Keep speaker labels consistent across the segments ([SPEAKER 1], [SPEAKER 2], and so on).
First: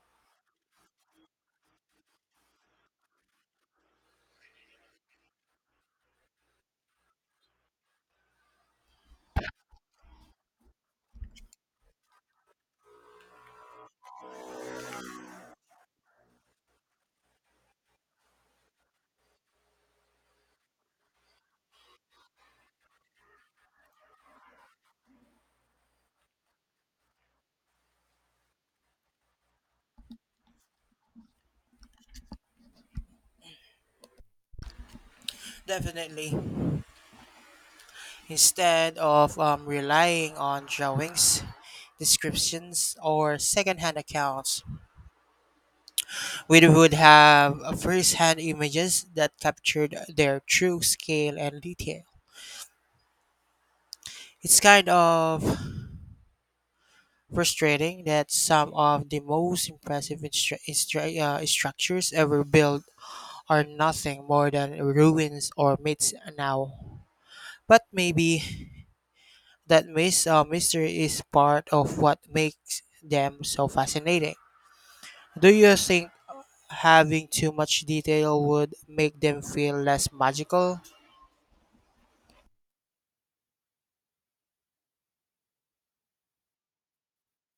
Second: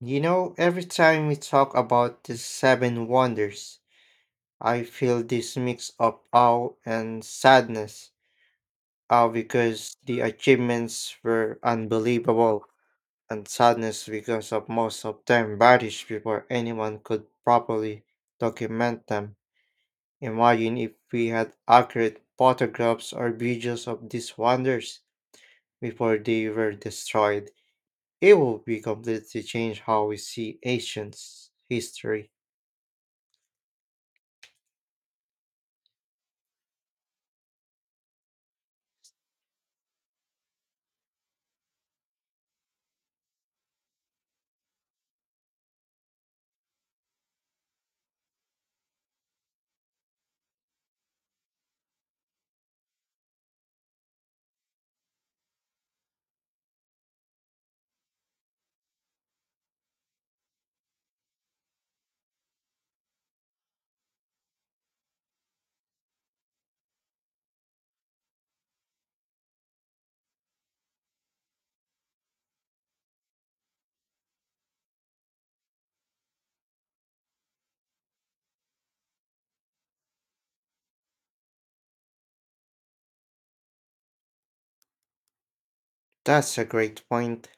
[SPEAKER 1] You know, every time we talk about the seven wonders, I feel this mix of awe and sadness. Awe because the achievements were unbelievable, and sadness because of most of them vanished before anyone could properly document them. Imagine if we had accurate photographs or videos of these wonders before they were destroyed. It would be completely change how we see ancient history.
[SPEAKER 2] Definitely. Instead of relying on drawings, descriptions, or second-hand accounts, we would have first-hand images that captured their true scale and detail. It's kind of frustrating that some of the most impressive structures ever built are nothing more than ruins or myths now. But maybe that mystery is part of what makes them so fascinating. Do you think having too much detail would make them feel less magical?
[SPEAKER 1] That's a great point.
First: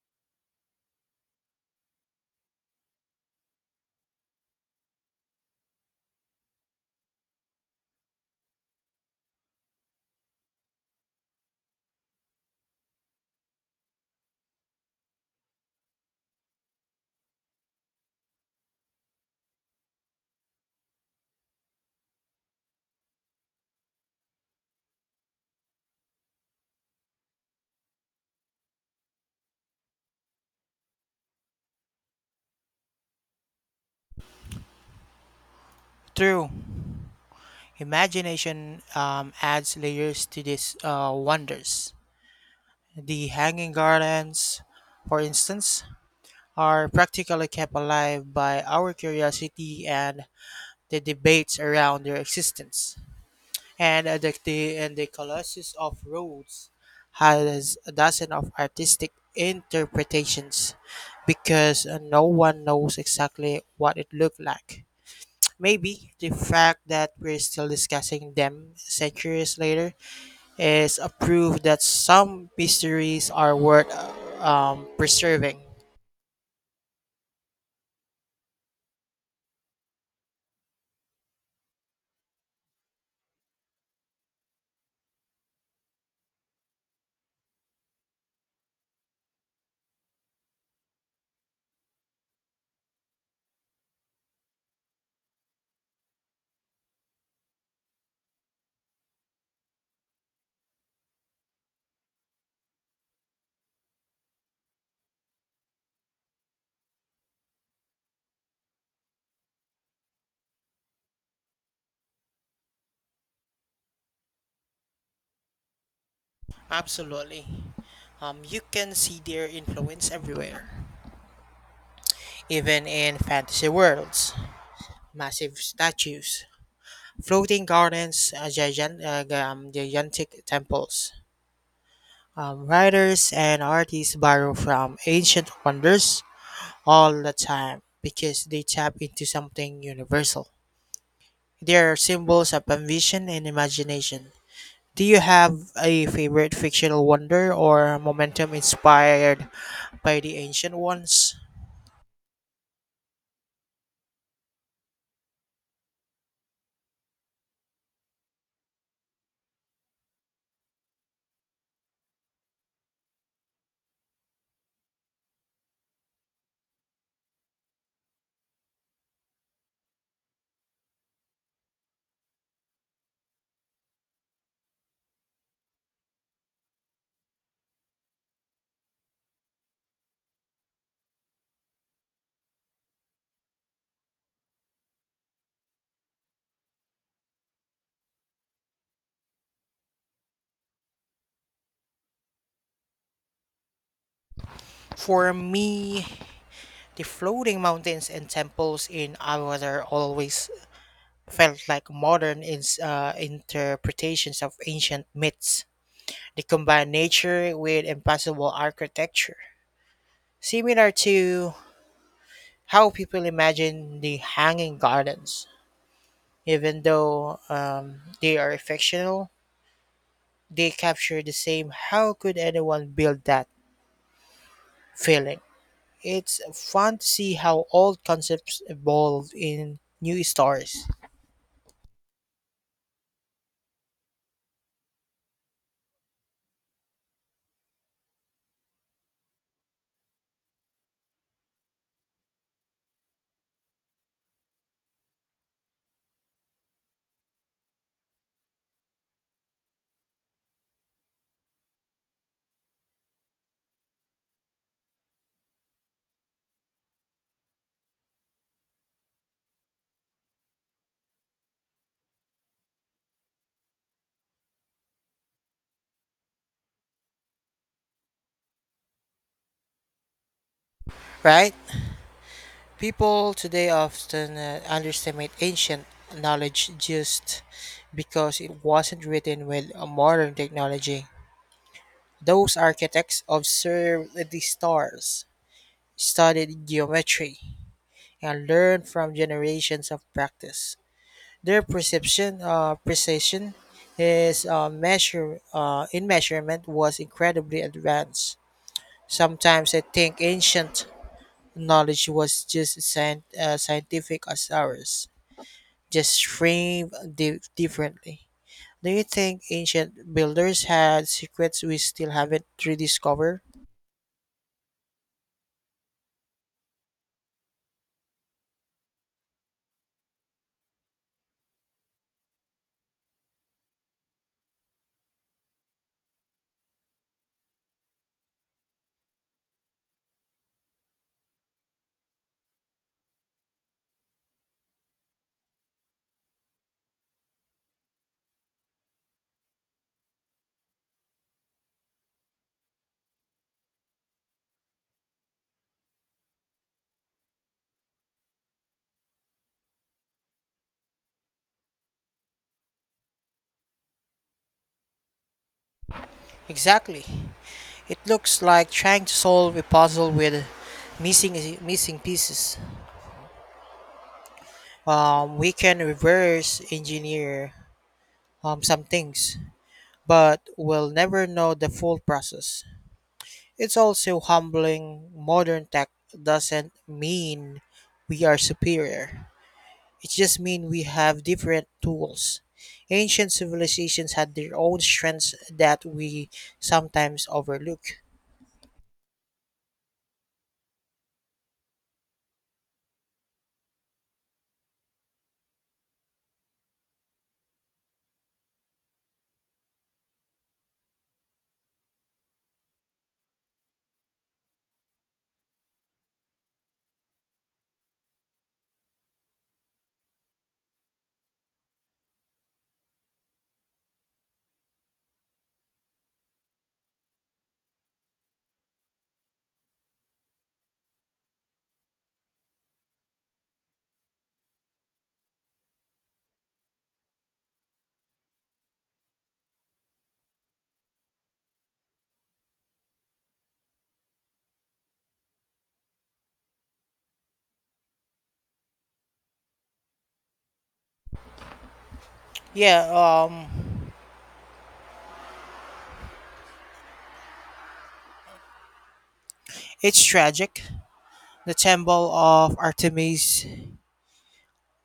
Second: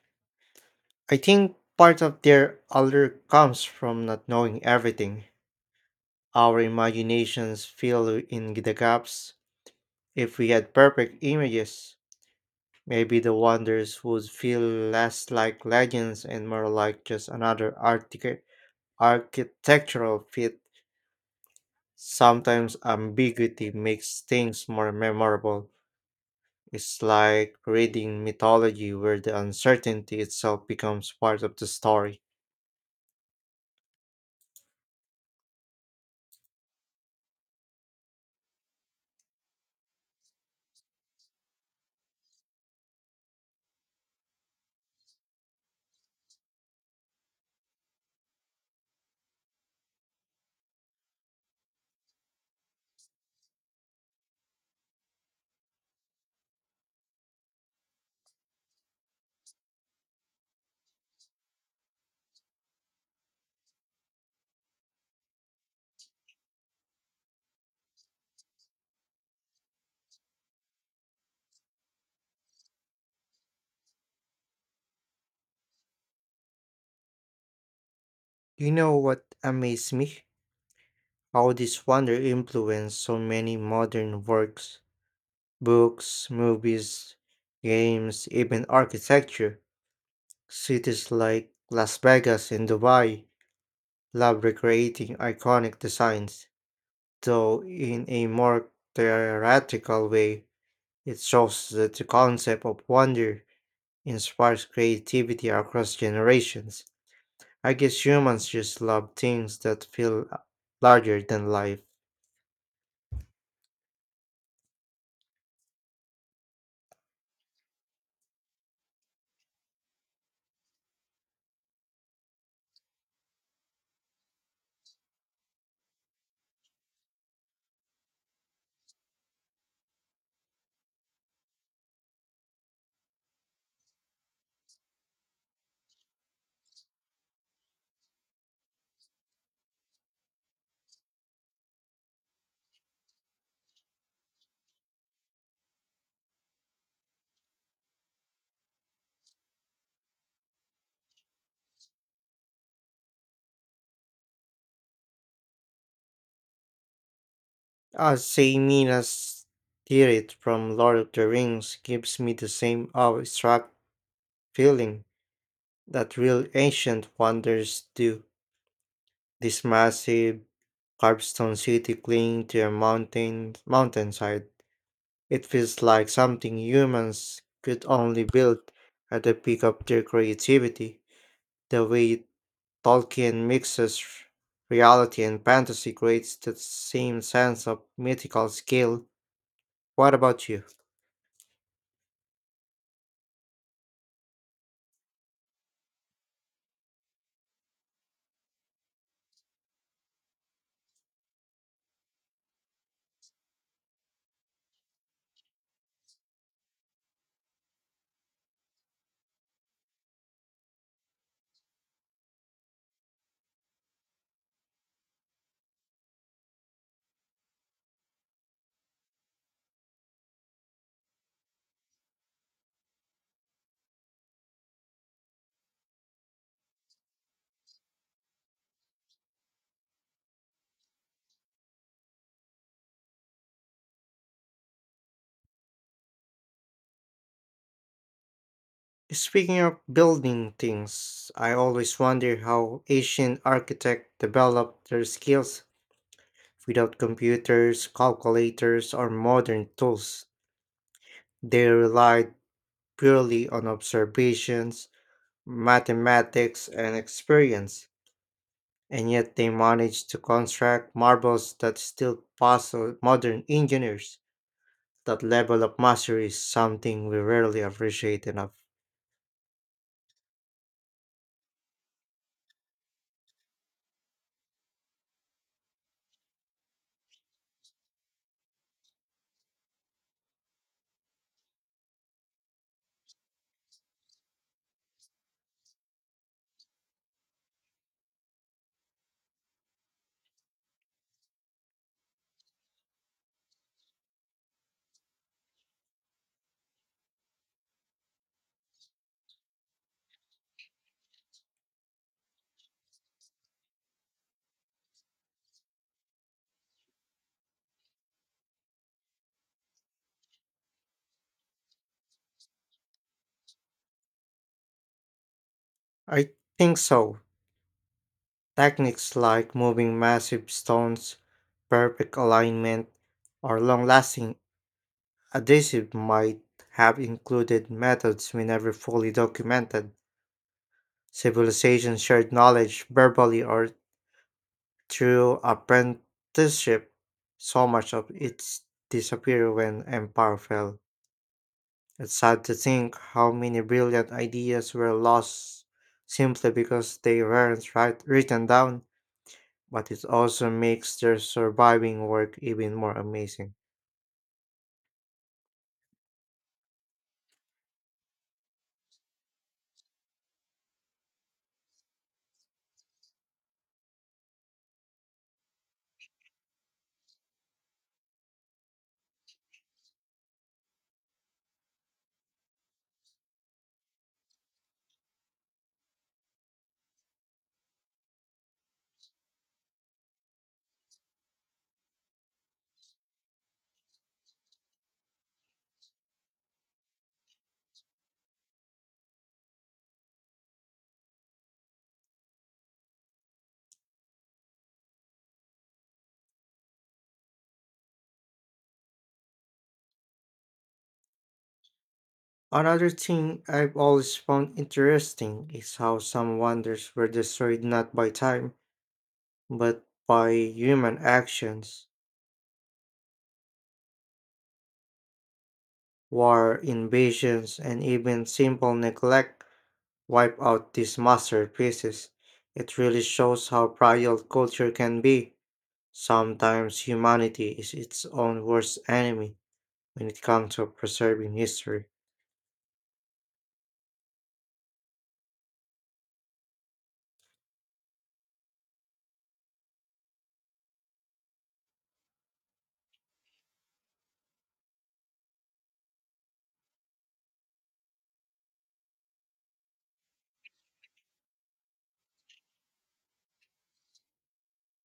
[SPEAKER 1] I think part of their allure comes from not knowing everything. Our imaginations fill in the gaps. If we had perfect images, maybe the wonders would feel less like legends and more like just another architectural feat. Sometimes ambiguity makes things more memorable. It's like reading mythology where the uncertainty itself becomes part of the story.
[SPEAKER 2] True. Imagination adds layers to these wonders. The hanging gardens, for instance, are practically kept alive by our curiosity and the debates around their existence. And the Colossus of Rhodes has a dozen of artistic interpretations because no one knows exactly what it looked like. Maybe the fact that we're still discussing them centuries later is a proof that some mysteries are worth preserving.
[SPEAKER 1] You know what amazed me? How this wonder influenced so many modern works, books, movies, games, even architecture. Cities like Las Vegas and Dubai love recreating iconic designs, though in a more theoretical way. It shows that the concept of wonder inspires creativity across generations. I guess humans just love things that feel larger than life.
[SPEAKER 2] Absolutely. You can see their influence everywhere, even in fantasy worlds. Massive statues, floating gardens, gigantic temples. Writers and artists borrow from ancient wonders all the time because they tap into something universal. They are symbols of ambition and imagination. Do you have a favorite fictional wonder or momentum inspired by the ancient ones?
[SPEAKER 1] Ah, Minas Tirith from Lord of the Rings gives me the same awe-struck feeling that real ancient wonders do. This massive carved stone city clinging to a mountainside. It feels like something humans could only build at the peak of their creativity. The way Tolkien mixes reality and fantasy creates that same sense of mythical scale. What about you?
[SPEAKER 2] For me, the floating mountains and temples in Awadar always felt like modern interpretations of ancient myths. They combine nature with impossible architecture, similar to how people imagine the Hanging Gardens. Even though they are fictional, they capture the same how could anyone build that feeling. It's fun to see how old concepts evolve in new stories,
[SPEAKER 1] Speaking of building things, I always wonder how ancient architects developed their skills without computers, calculators, or modern tools. They relied purely on observations, mathematics, and experience, and yet they managed to construct marvels that still puzzle modern engineers. That level of mastery is something we rarely appreciate enough.
[SPEAKER 2] right? People today often underestimate ancient knowledge just because it wasn't written with a modern technology. Those architects observed the stars, studied geometry, and learned from generations of practice. Their precision, is measure in measurement was incredibly advanced. Sometimes I think ancient knowledge was just scientific as ours just framed differently. Do you think ancient builders had secrets we still haven't rediscovered?
[SPEAKER 1] I think so. Techniques like moving massive stones, perfect alignment, or long lasting adhesive might have included methods we never fully documented. Civilizations shared knowledge verbally or through apprenticeship. So much of it disappeared when empire fell. It's sad to think how many brilliant ideas were lost simply because they weren't write- written down. But it also makes their surviving work even more amazing.
[SPEAKER 2] Exactly. It looks like trying to solve a puzzle with missing missing pieces. We can reverse engineer some things, but we'll never know the full process. It's also humbling. Modern tech doesn't mean we are superior. It just means we have different tools. Ancient civilizations had their own strengths that we sometimes overlook.
[SPEAKER 1] Another thing I've always found interesting is how some wonders were destroyed not by time, but by human actions. War, invasions, and even simple neglect wipe out these masterpieces. It really shows how fragile culture can be. Sometimes humanity is its own worst enemy when it comes to preserving history.
[SPEAKER 2] Yeah, it's tragic. The temple of Artemis,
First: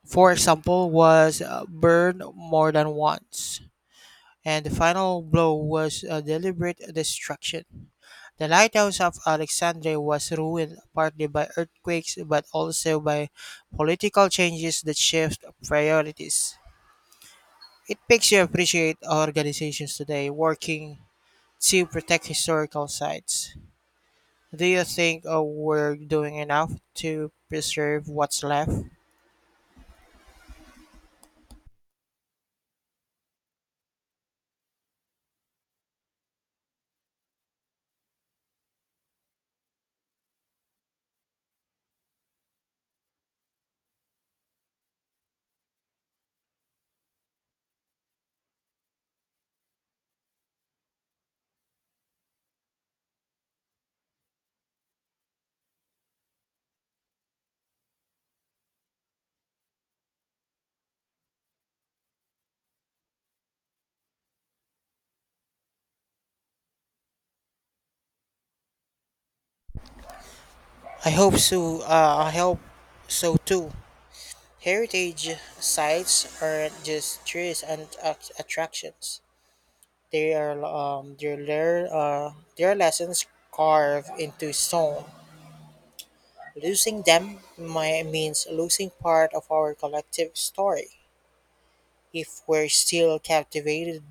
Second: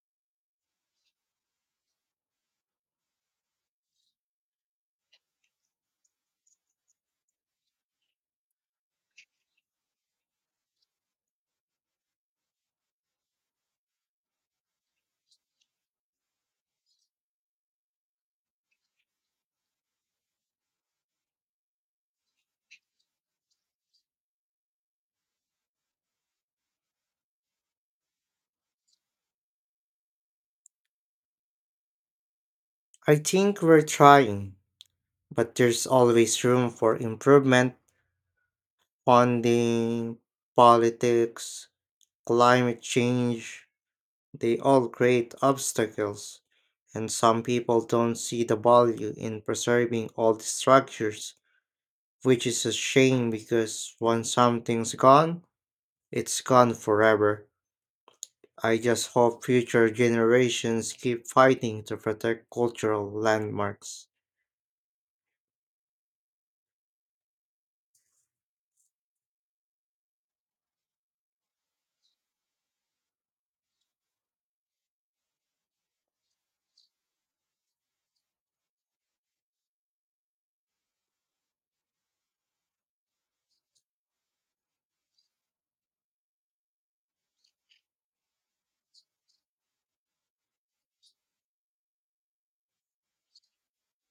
[SPEAKER 2] for example, was burned more than once, and the final blow was a deliberate destruction. The lighthouse of Alexandria was ruined partly by earthquakes but also by political changes that shift priorities. It makes you appreciate organizations today working to protect historical sites. Do you think we're doing enough to preserve what's left?
[SPEAKER 1] I think we're trying, but there's always room for improvement, funding, politics, climate change, they all create obstacles. And some people don't see the value in preserving old structures, which is a shame because once something's gone, it's gone forever. I just hope future generations keep fighting to protect cultural landmarks.
[SPEAKER 2] I hope so. I hope so too. Heritage sites aren't just tourist and attractions. They're their lessons carved into stone. Losing them might means losing part of our collective story. If we're still captivated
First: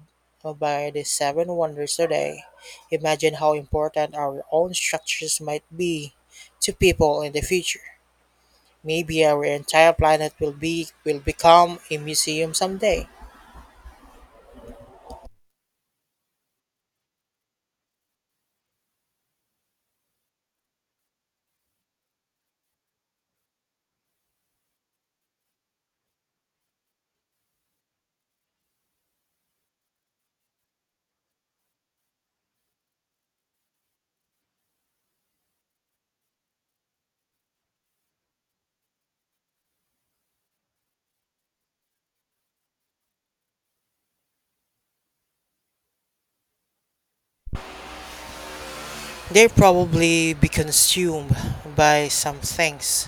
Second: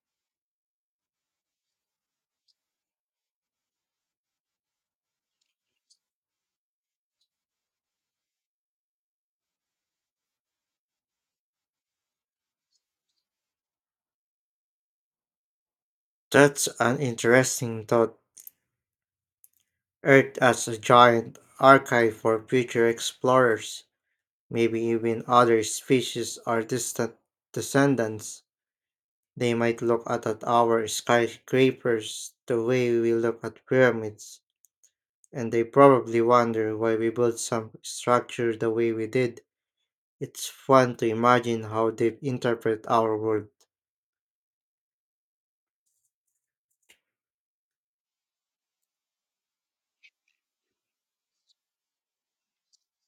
[SPEAKER 2] by the seven wonders today, imagine how important our own structures might be to people in the future. Maybe our entire planet will become a museum someday.
[SPEAKER 1] That's an interesting thought. Earth as a giant archive for future explorers. Maybe even other species are distant descendants. They might look at our skyscrapers the way we look at pyramids, and they probably wonder why we built some structure the way we did. It's fun to imagine how they interpret our world.
[SPEAKER 2] They'll probably be consumed by some things,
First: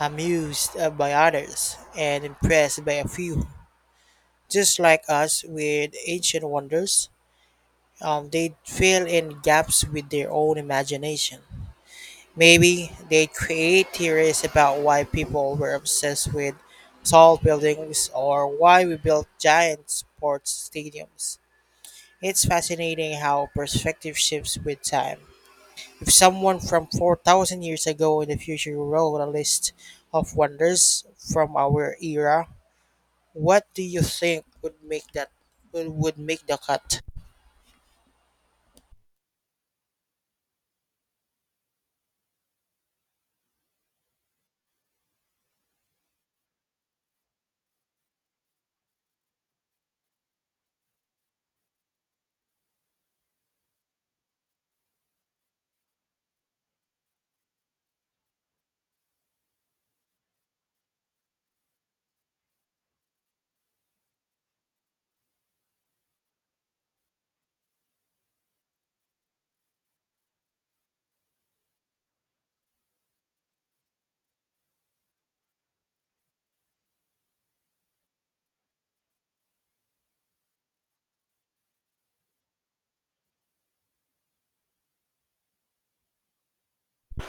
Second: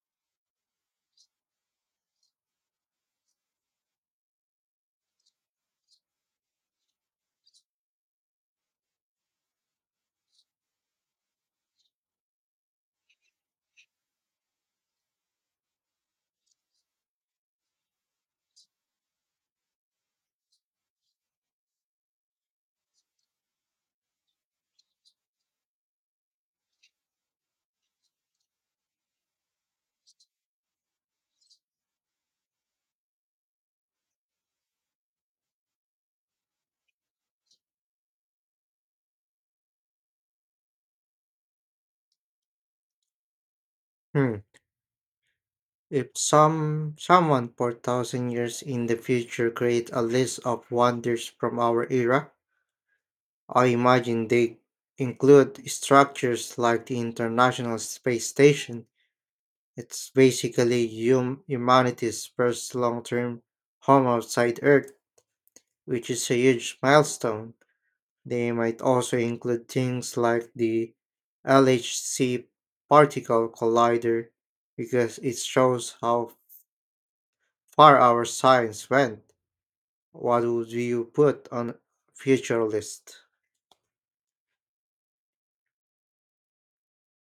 [SPEAKER 2] amused by others, and impressed by a few. Just like us with ancient wonders, they fill in gaps with their own imagination. Maybe they'd create theories about why people were obsessed with tall buildings or why we built giant sports stadiums. It's fascinating how perspective shifts with time. If someone from 4,000 years ago in the future wrote a list of wonders from our era, what do you think would make that would make the cut?
[SPEAKER 1] Hmm. If someone 4,000 years in the future create a list of wonders from our era, I imagine they include structures like the International Space Station. It's basically humanity's first long term home outside Earth, which is a huge milestone. They might also include things like the LHC Particle Collider because it shows how far our science went. What would you put on future list?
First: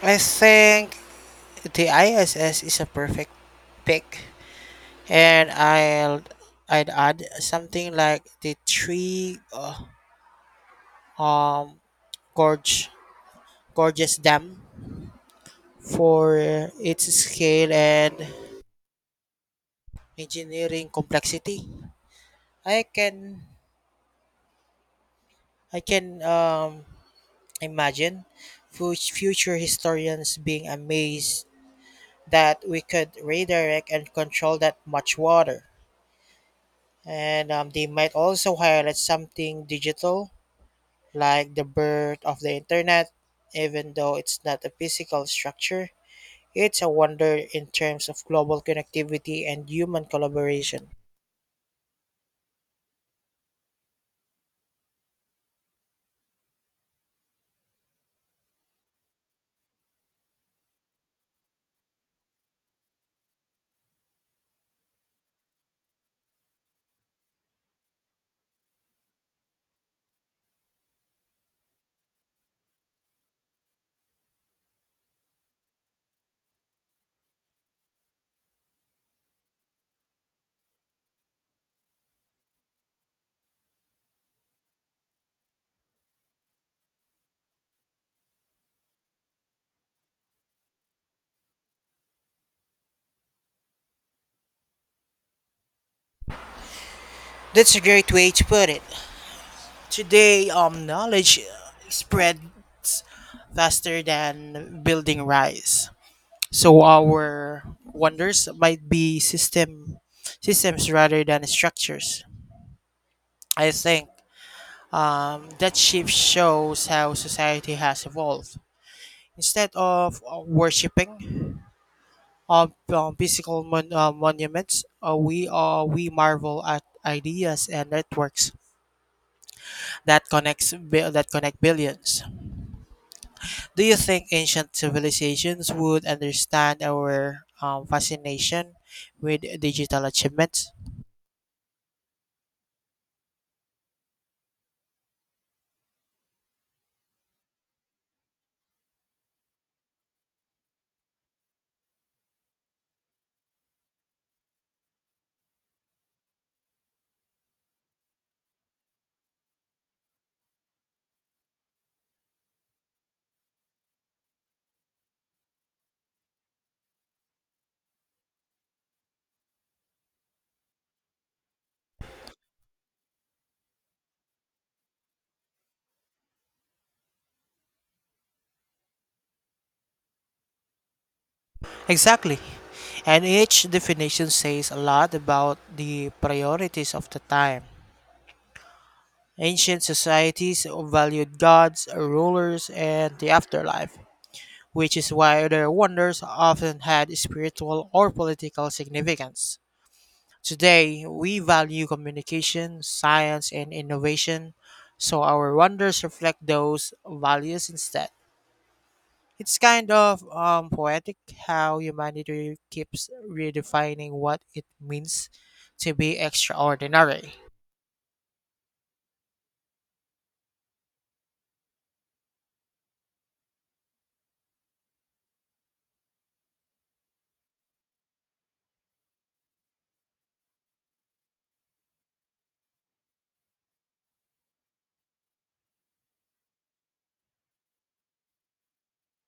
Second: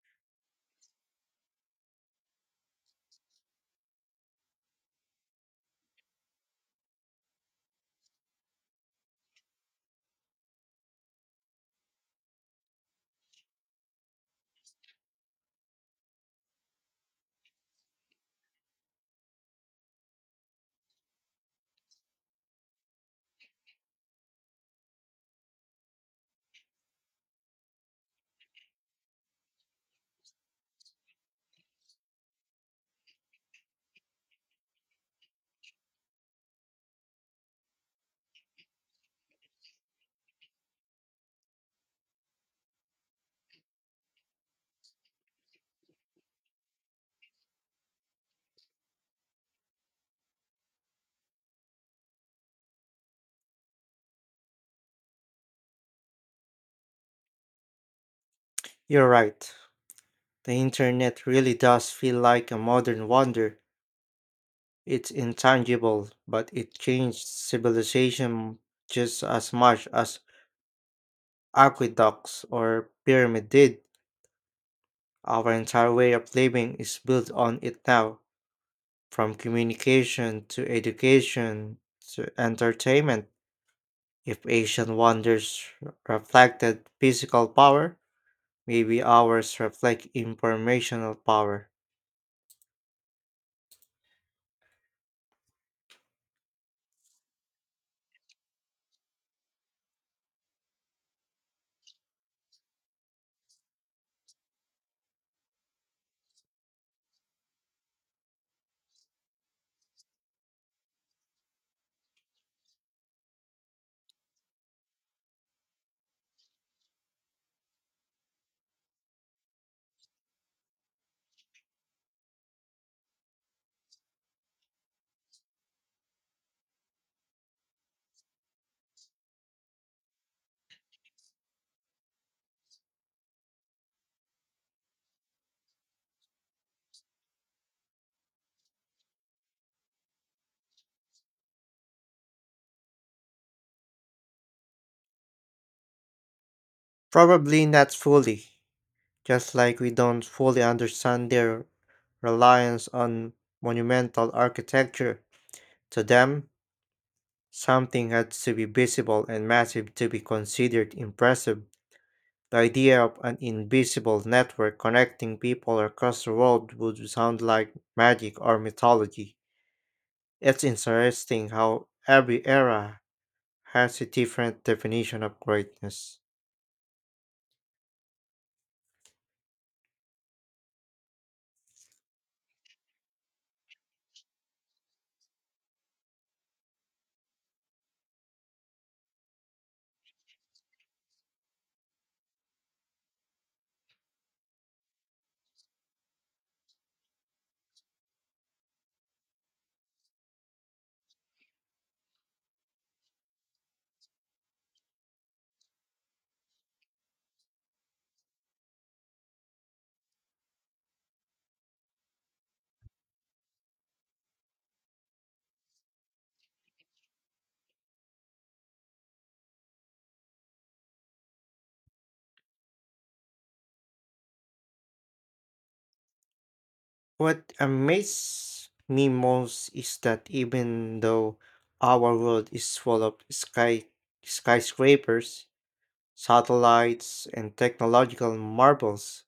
[SPEAKER 2] I think the ISS is a perfect pick. And I'd add something like the three um gorge gorgeous dam for its scale and engineering complexity. I can I can imagine future historians being amazed that we could redirect and control that much water. And they might also highlight something digital like the birth of the internet, even though it's not a physical structure, it's a wonder in terms of global connectivity and human collaboration.
[SPEAKER 1] You're right. The internet really does feel like a modern wonder. It's intangible, but it changed civilization just as much as aqueducts or pyramid did. Our entire way of living is built on it now, from communication to education to entertainment. If Asian wonders reflected physical power, maybe ours reflect informational power.
[SPEAKER 2] That's a great way to put it. Today, knowledge spreads faster than building rise. So our wonders might be systems rather than structures. I think that shift shows how society has evolved. Instead of worshiping uh, physical monuments, we marvel at ideas and networks that connect billions. Do you think ancient civilizations would understand our fascination with digital achievements?
[SPEAKER 1] Probably not fully, just like we don't fully understand their reliance on monumental architecture. To them, something had to be visible and massive to be considered impressive. The idea of an invisible network connecting people across the world would sound like magic or mythology. It's interesting how every era has a different definition of greatness.
[SPEAKER 2] Exactly. And each definition says a lot about the priorities of the time. Ancient societies valued gods, rulers, and the afterlife, which is why their wonders often had spiritual or political significance. Today, we value communication, science, and innovation, so our wonders reflect those values instead. It's kind of poetic how humanity keeps redefining what it means to be extraordinary.
[SPEAKER 1] What amazes me most is that even though our world is full of skyscrapers, satellites, and technological marvels,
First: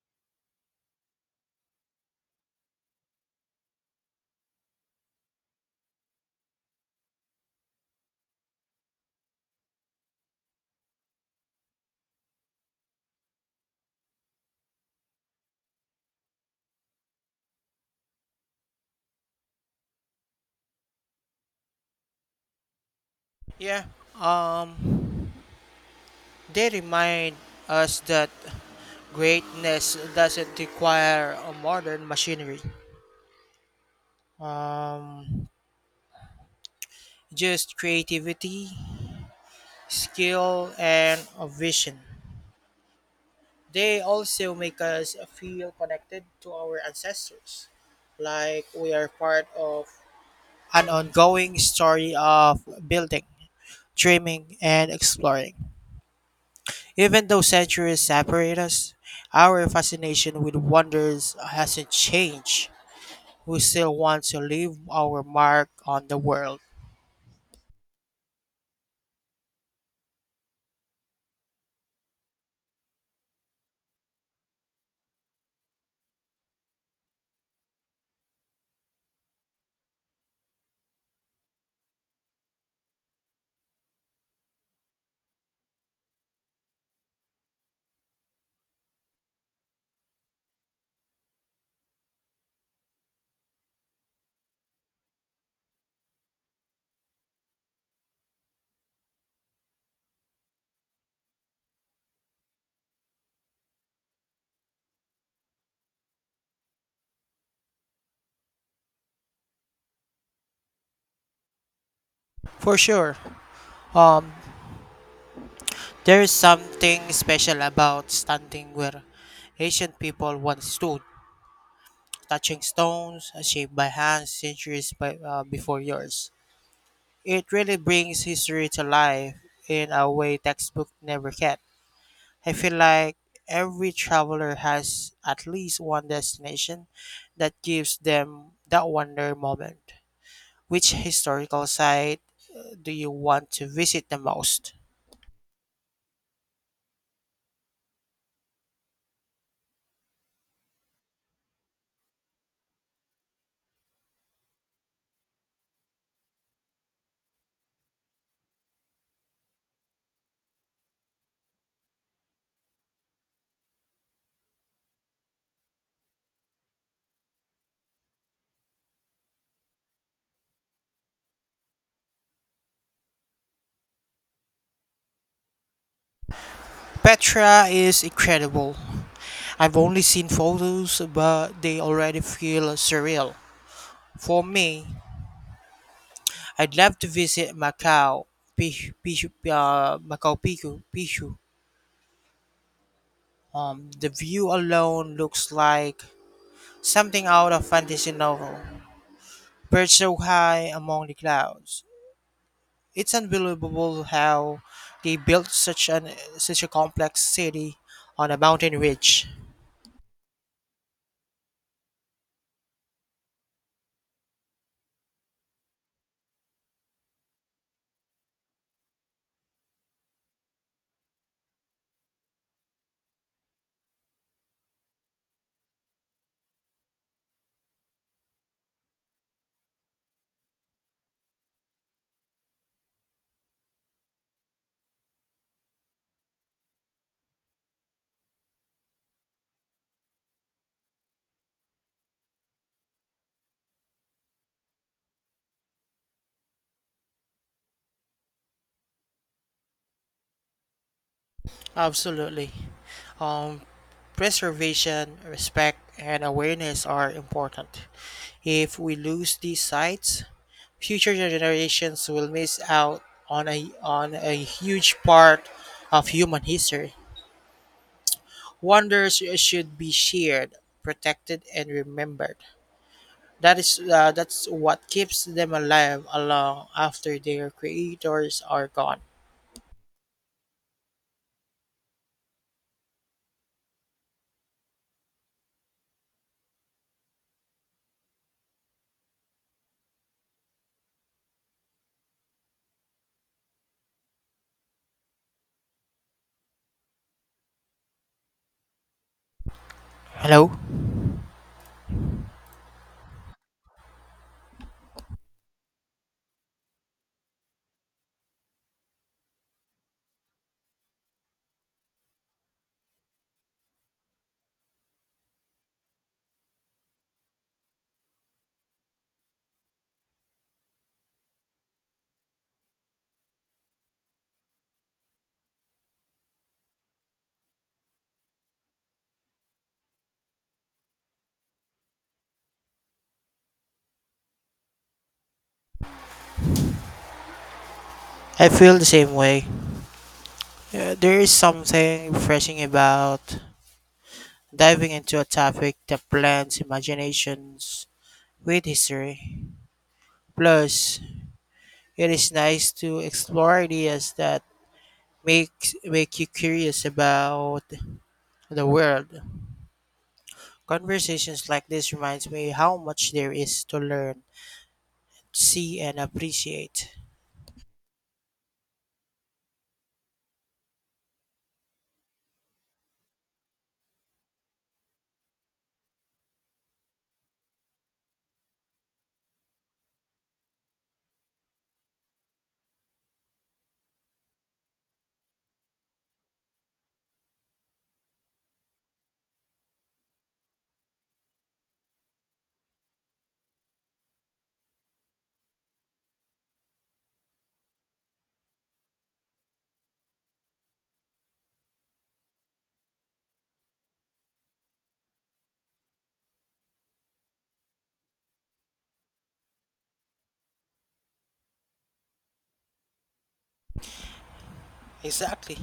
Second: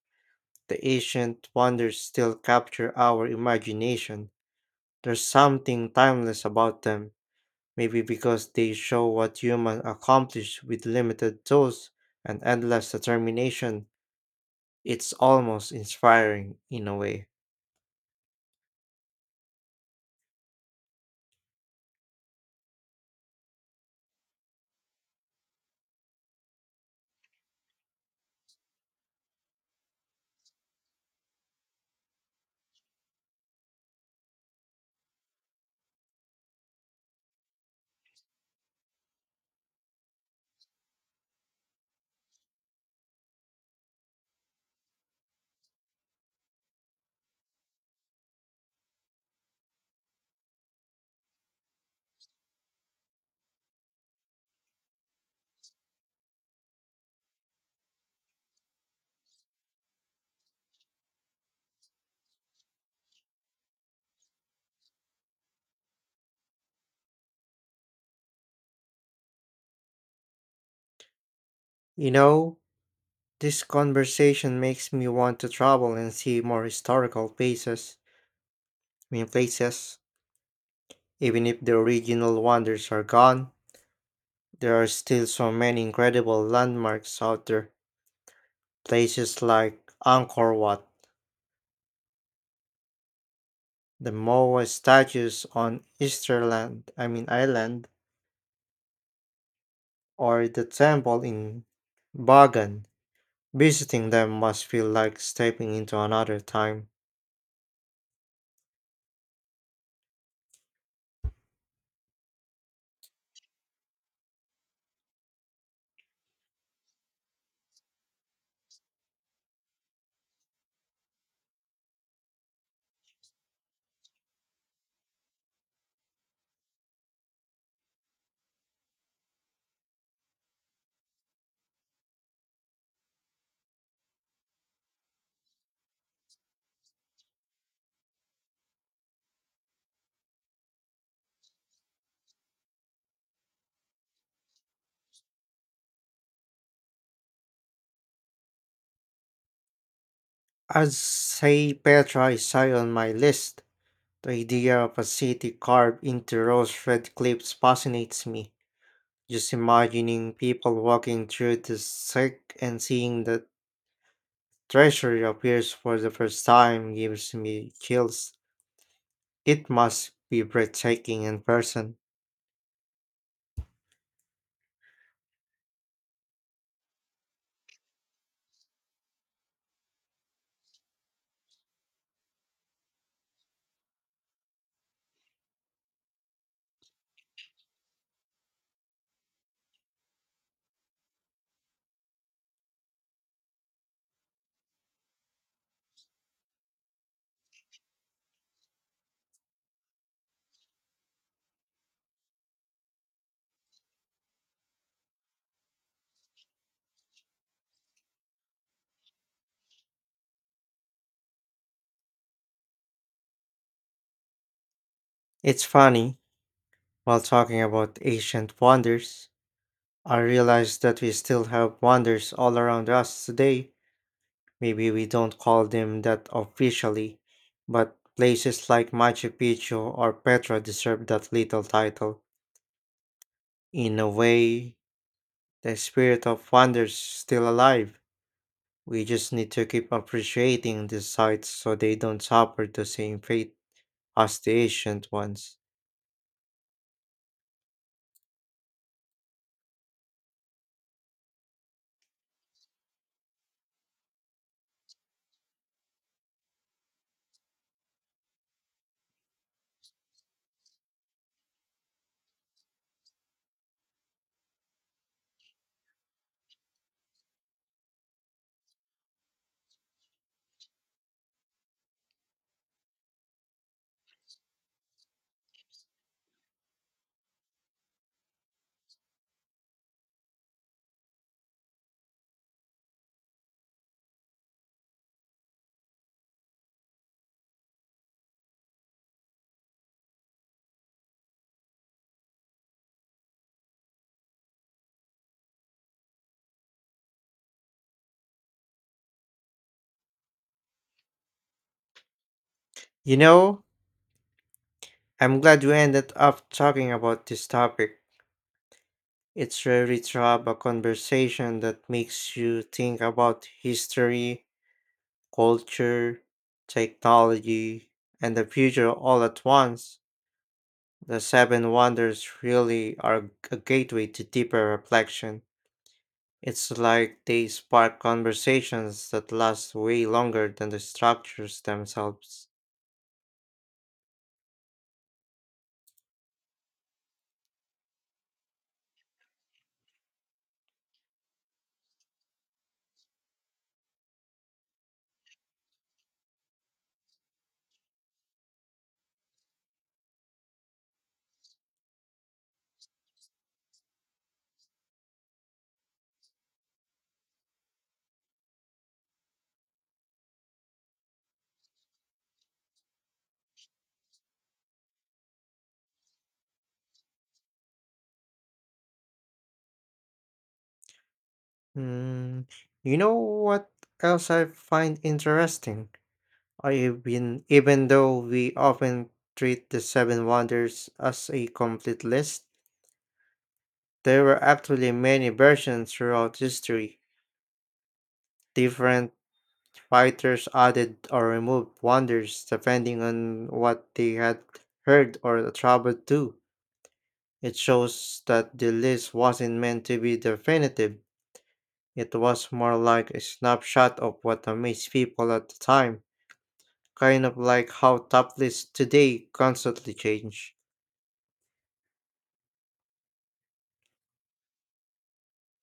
[SPEAKER 1] the ancient wonders still capture our imagination. There's something timeless about them, maybe because they show what humans accomplish with limited tools and endless determination. It's almost inspiring in a way.
[SPEAKER 2] Yeah, um, they remind us that greatness doesn't require a modern machinery. um, just creativity, skill, and a vision. They also make us feel connected to our ancestors, like we are part of an ongoing story of building, dreaming, and exploring. Even though centuries separate us, our fascination with wonders hasn't changed. We still want to leave our mark on the world.
[SPEAKER 1] You know, this conversation makes me want to travel and see more historical places. I mean, places. Even if the original wonders are gone, there are still so many incredible landmarks out there. Places like Angkor Wat, the Moa statues on Easterland, I mean Island, or the temple in Bagan. Visiting them must feel like stepping into another time.
[SPEAKER 2] For sure, um, There's something special about standing where ancient people once stood, touching stones shaped by hands centuries before yours. It really brings history to life in a way textbook never can. I feel like every traveler has at least one destination that gives them that wonder moment. Which historical site do you want to visit the most?
[SPEAKER 1] I'd say Petra is high on my list. The idea of a city carved into rose red cliffs fascinates me. Just imagining people walking through the thick and seeing the treasure appears for the first time gives me chills. It must be breathtaking in person.
[SPEAKER 2] Petra is incredible. I've only seen photos, but they already feel surreal. For me, I'd love to visit Macau Pichu, Pichu. The view alone looks like something out of fantasy novel. Perched so high among the clouds, it's unbelievable how they built such a complex city on a mountain ridge.
[SPEAKER 1] It's funny, while talking about ancient wonders, I realize that we still have wonders all around us today. Maybe we don't call them that officially, but places like Machu Picchu or Petra deserve that little title. In a way, the spirit of wonder's still alive. We just need to keep appreciating these sites so they don't suffer the same fate as the ancient ones.
[SPEAKER 2] Absolutely. Um, Preservation, respect, and awareness are important. If we lose these sites, future generations will miss out on on a huge part of human history. Wonders should be shared, protected, and remembered. That's what keeps them alive along after their creators are gone. Hello,
[SPEAKER 1] You know, I'm glad we ended up talking about this topic. It's really to have a conversation that makes you think about history, culture, technology, and the future all at once, the Seven Wonders really are a gateway to deeper reflection. It's like they spark conversations that last way longer than the structures themselves.
[SPEAKER 2] I feel the same way. There is something refreshing about diving into a topic that blends imaginations with history. Plus, it is nice to explore ideas that make you curious about the world. Conversations like this reminds me how much there is to learn, see, and appreciate.
[SPEAKER 1] Mm, you know what else I find interesting? Even though we often treat the Seven Wonders as a complete list, there were actually many versions throughout history. Different fighters added or removed wonders depending on what they had heard or traveled to. It shows that the list wasn't meant to be definitive. It was more like a snapshot of what amazed people at the time, kind of like how top lists today constantly change.
[SPEAKER 2] Exactly.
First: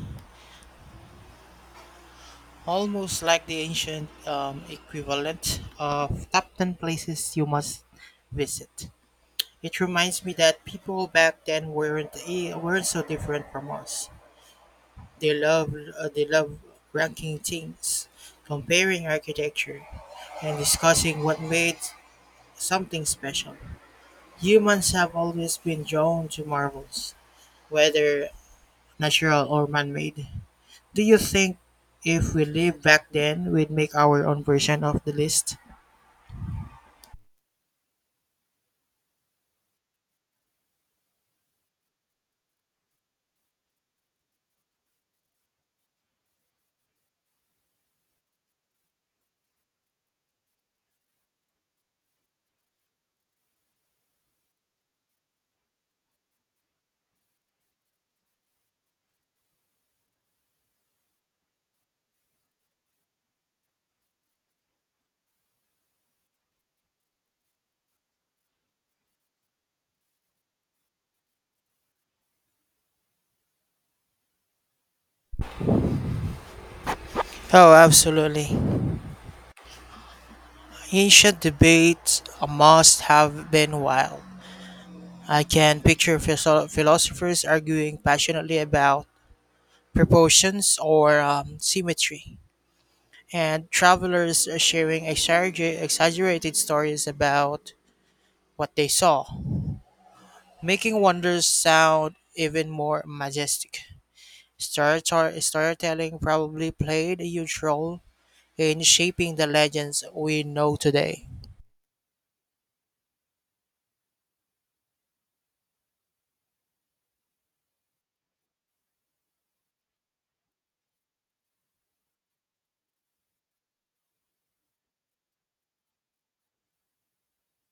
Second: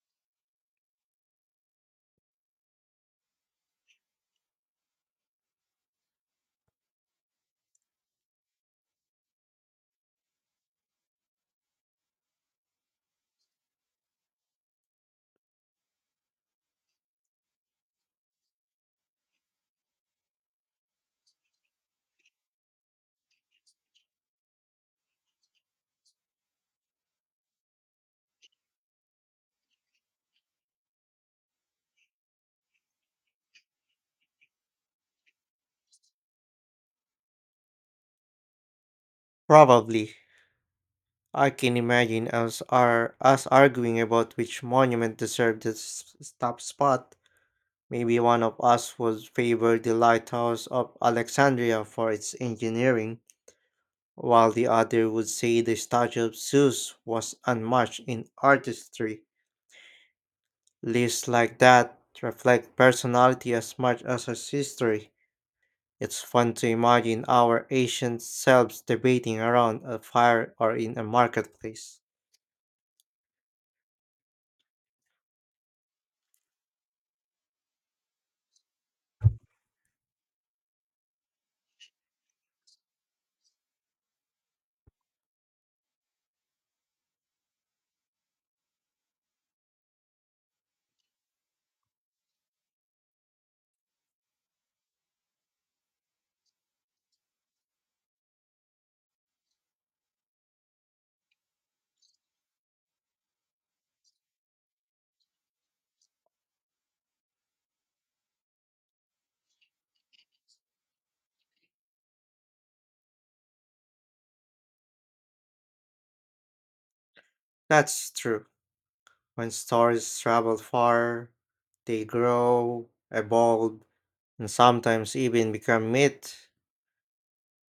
[SPEAKER 2] Almost like the ancient equivalent of top 10 places you must visit. It reminds me that people back then weren't so different from us. They love ranking things, comparing architecture, and discussing what made something special. Humans have always been drawn to marvels, whether natural or man-made. Do you think if we live back then, we'd make our own version of the list?
[SPEAKER 1] Probably. I can imagine us arguing about which monument deserved the top spot. Maybe one of us would favor the lighthouse of Alexandria for its engineering, while the other would say the statue of Zeus was unmatched in artistry. Lists like that reflect personality as much as its history. It's fun to imagine our ancient selves debating around a fire or in a marketplace.
[SPEAKER 2] Oh, absolutely. Ancient debates must have been wild. I can picture philosophers arguing passionately about proportions or symmetry. And travelers are sharing exaggerated stories about what they saw, making wonders sound even more majestic. Storytelling probably played a huge role in shaping the legends we know today.
[SPEAKER 1] That's true. When stories travel far, they grow, evolve, and sometimes even become myth.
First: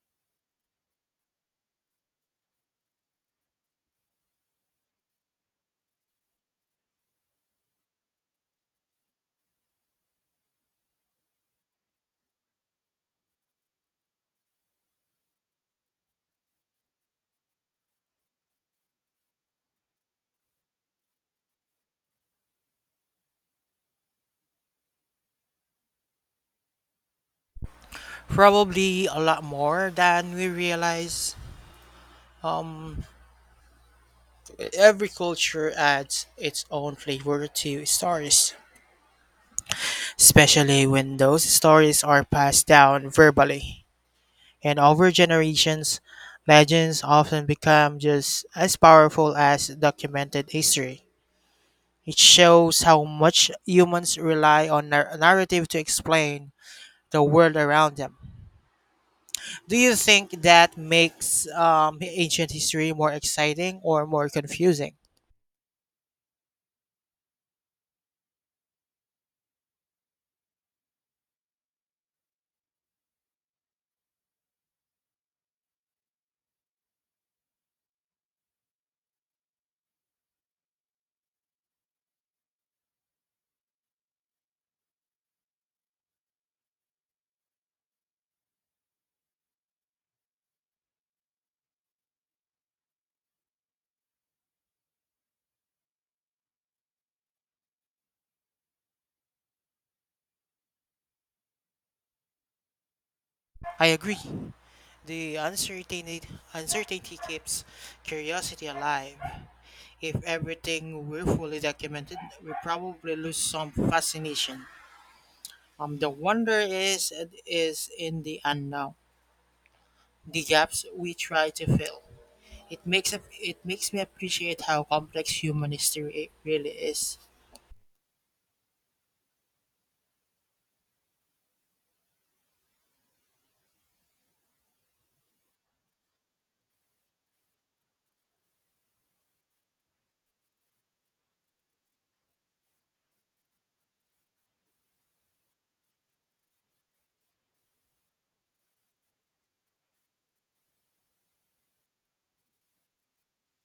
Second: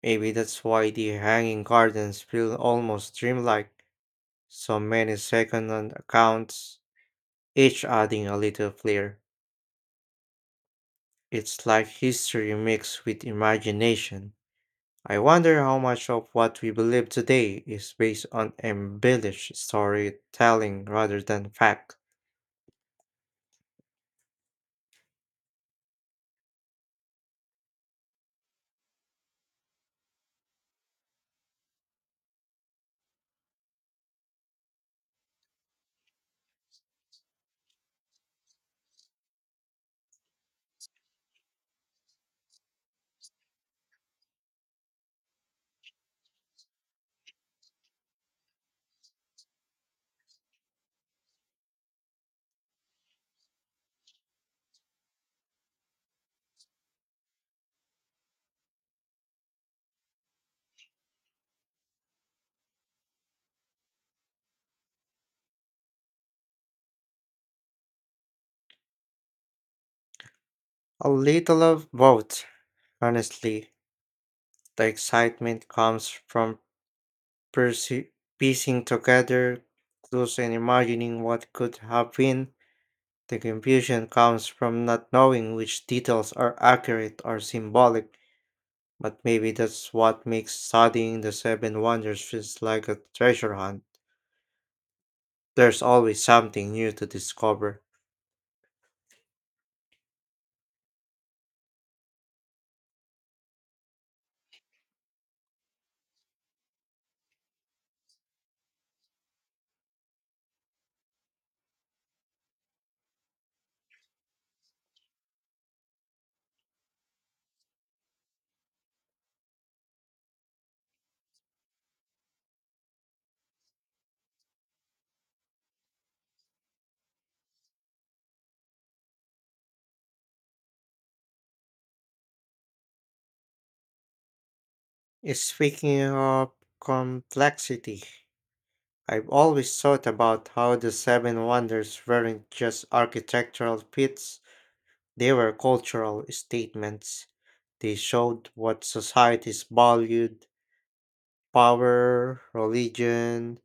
[SPEAKER 1] Maybe that's why the hanging gardens feel almost dreamlike, so many second-hand accounts, each adding a little flair. It's like history mixed with imagination. I wonder how much of what we believe today is based on embellished storytelling rather than fact.
[SPEAKER 2] Probably a lot more than we realize. Um, every culture adds its own flavor to stories especially when those stories are passed down verbally. And over generations, legends often become just as powerful as documented history. It shows how much humans rely on narrative to explain the world around them. Do you think that makes ancient history more exciting or more confusing?
[SPEAKER 1] A little of both, honestly. The excitement comes from perce- piecing together clues and imagining what could have been. The confusion comes from not knowing which details are accurate or symbolic, but maybe that's what makes studying the Seven Wonders feels like a treasure hunt. There's always something new to discover.
[SPEAKER 2] I agree. The uncertainty keeps curiosity alive. If everything were fully documented, we probably lose some fascination. Um, the wonder is in the unknown, the gaps we try to fill. It makes me appreciate how complex human history really is.
[SPEAKER 1] Eh, speaking of complexity, I've always thought about how the Seven Wonders weren't just architectural feats, they were cultural statements. They showed what societies valued power, religion,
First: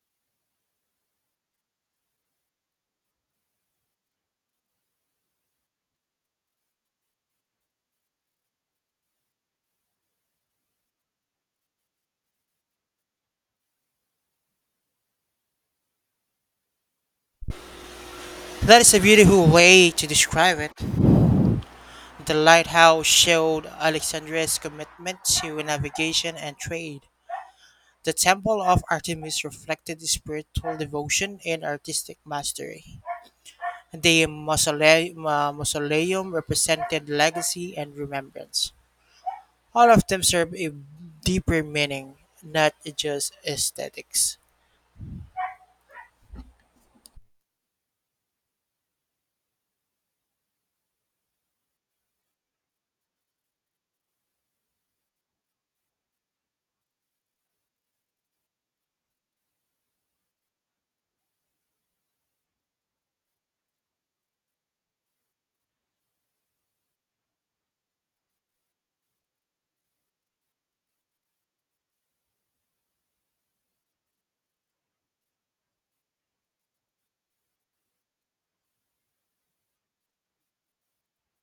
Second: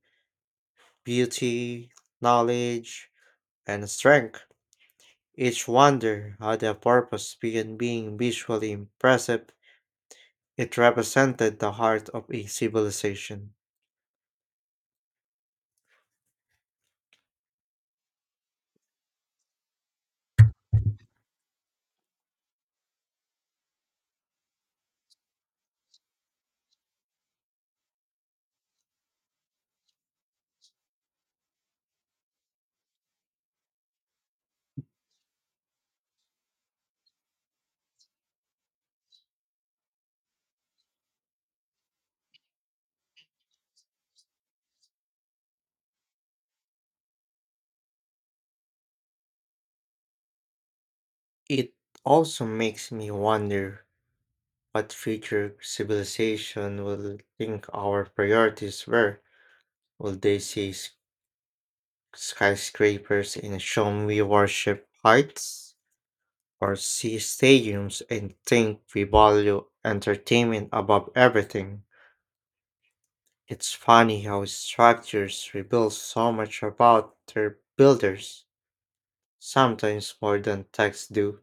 [SPEAKER 1] beauty, knowledge, and strength. Each wonder had a purpose beyond being visually impressive. It represented the heart of a civilization.
[SPEAKER 2] That is a beautiful way to describe it. The lighthouse showed Alexandria's commitment to navigation and trade. The temple of Artemis reflected his spiritual devotion and artistic mastery. The mausoleum represented legacy and remembrance. All of them serve a deeper meaning, not just aesthetics.
[SPEAKER 1] It also makes me wonder what future civilization will think our priorities were. Will they see skyscrapers and show we worship heights? Or see stadiums and think we value entertainment above everything? It's funny how structures reveal so much about their builders, sometimes more than texts do.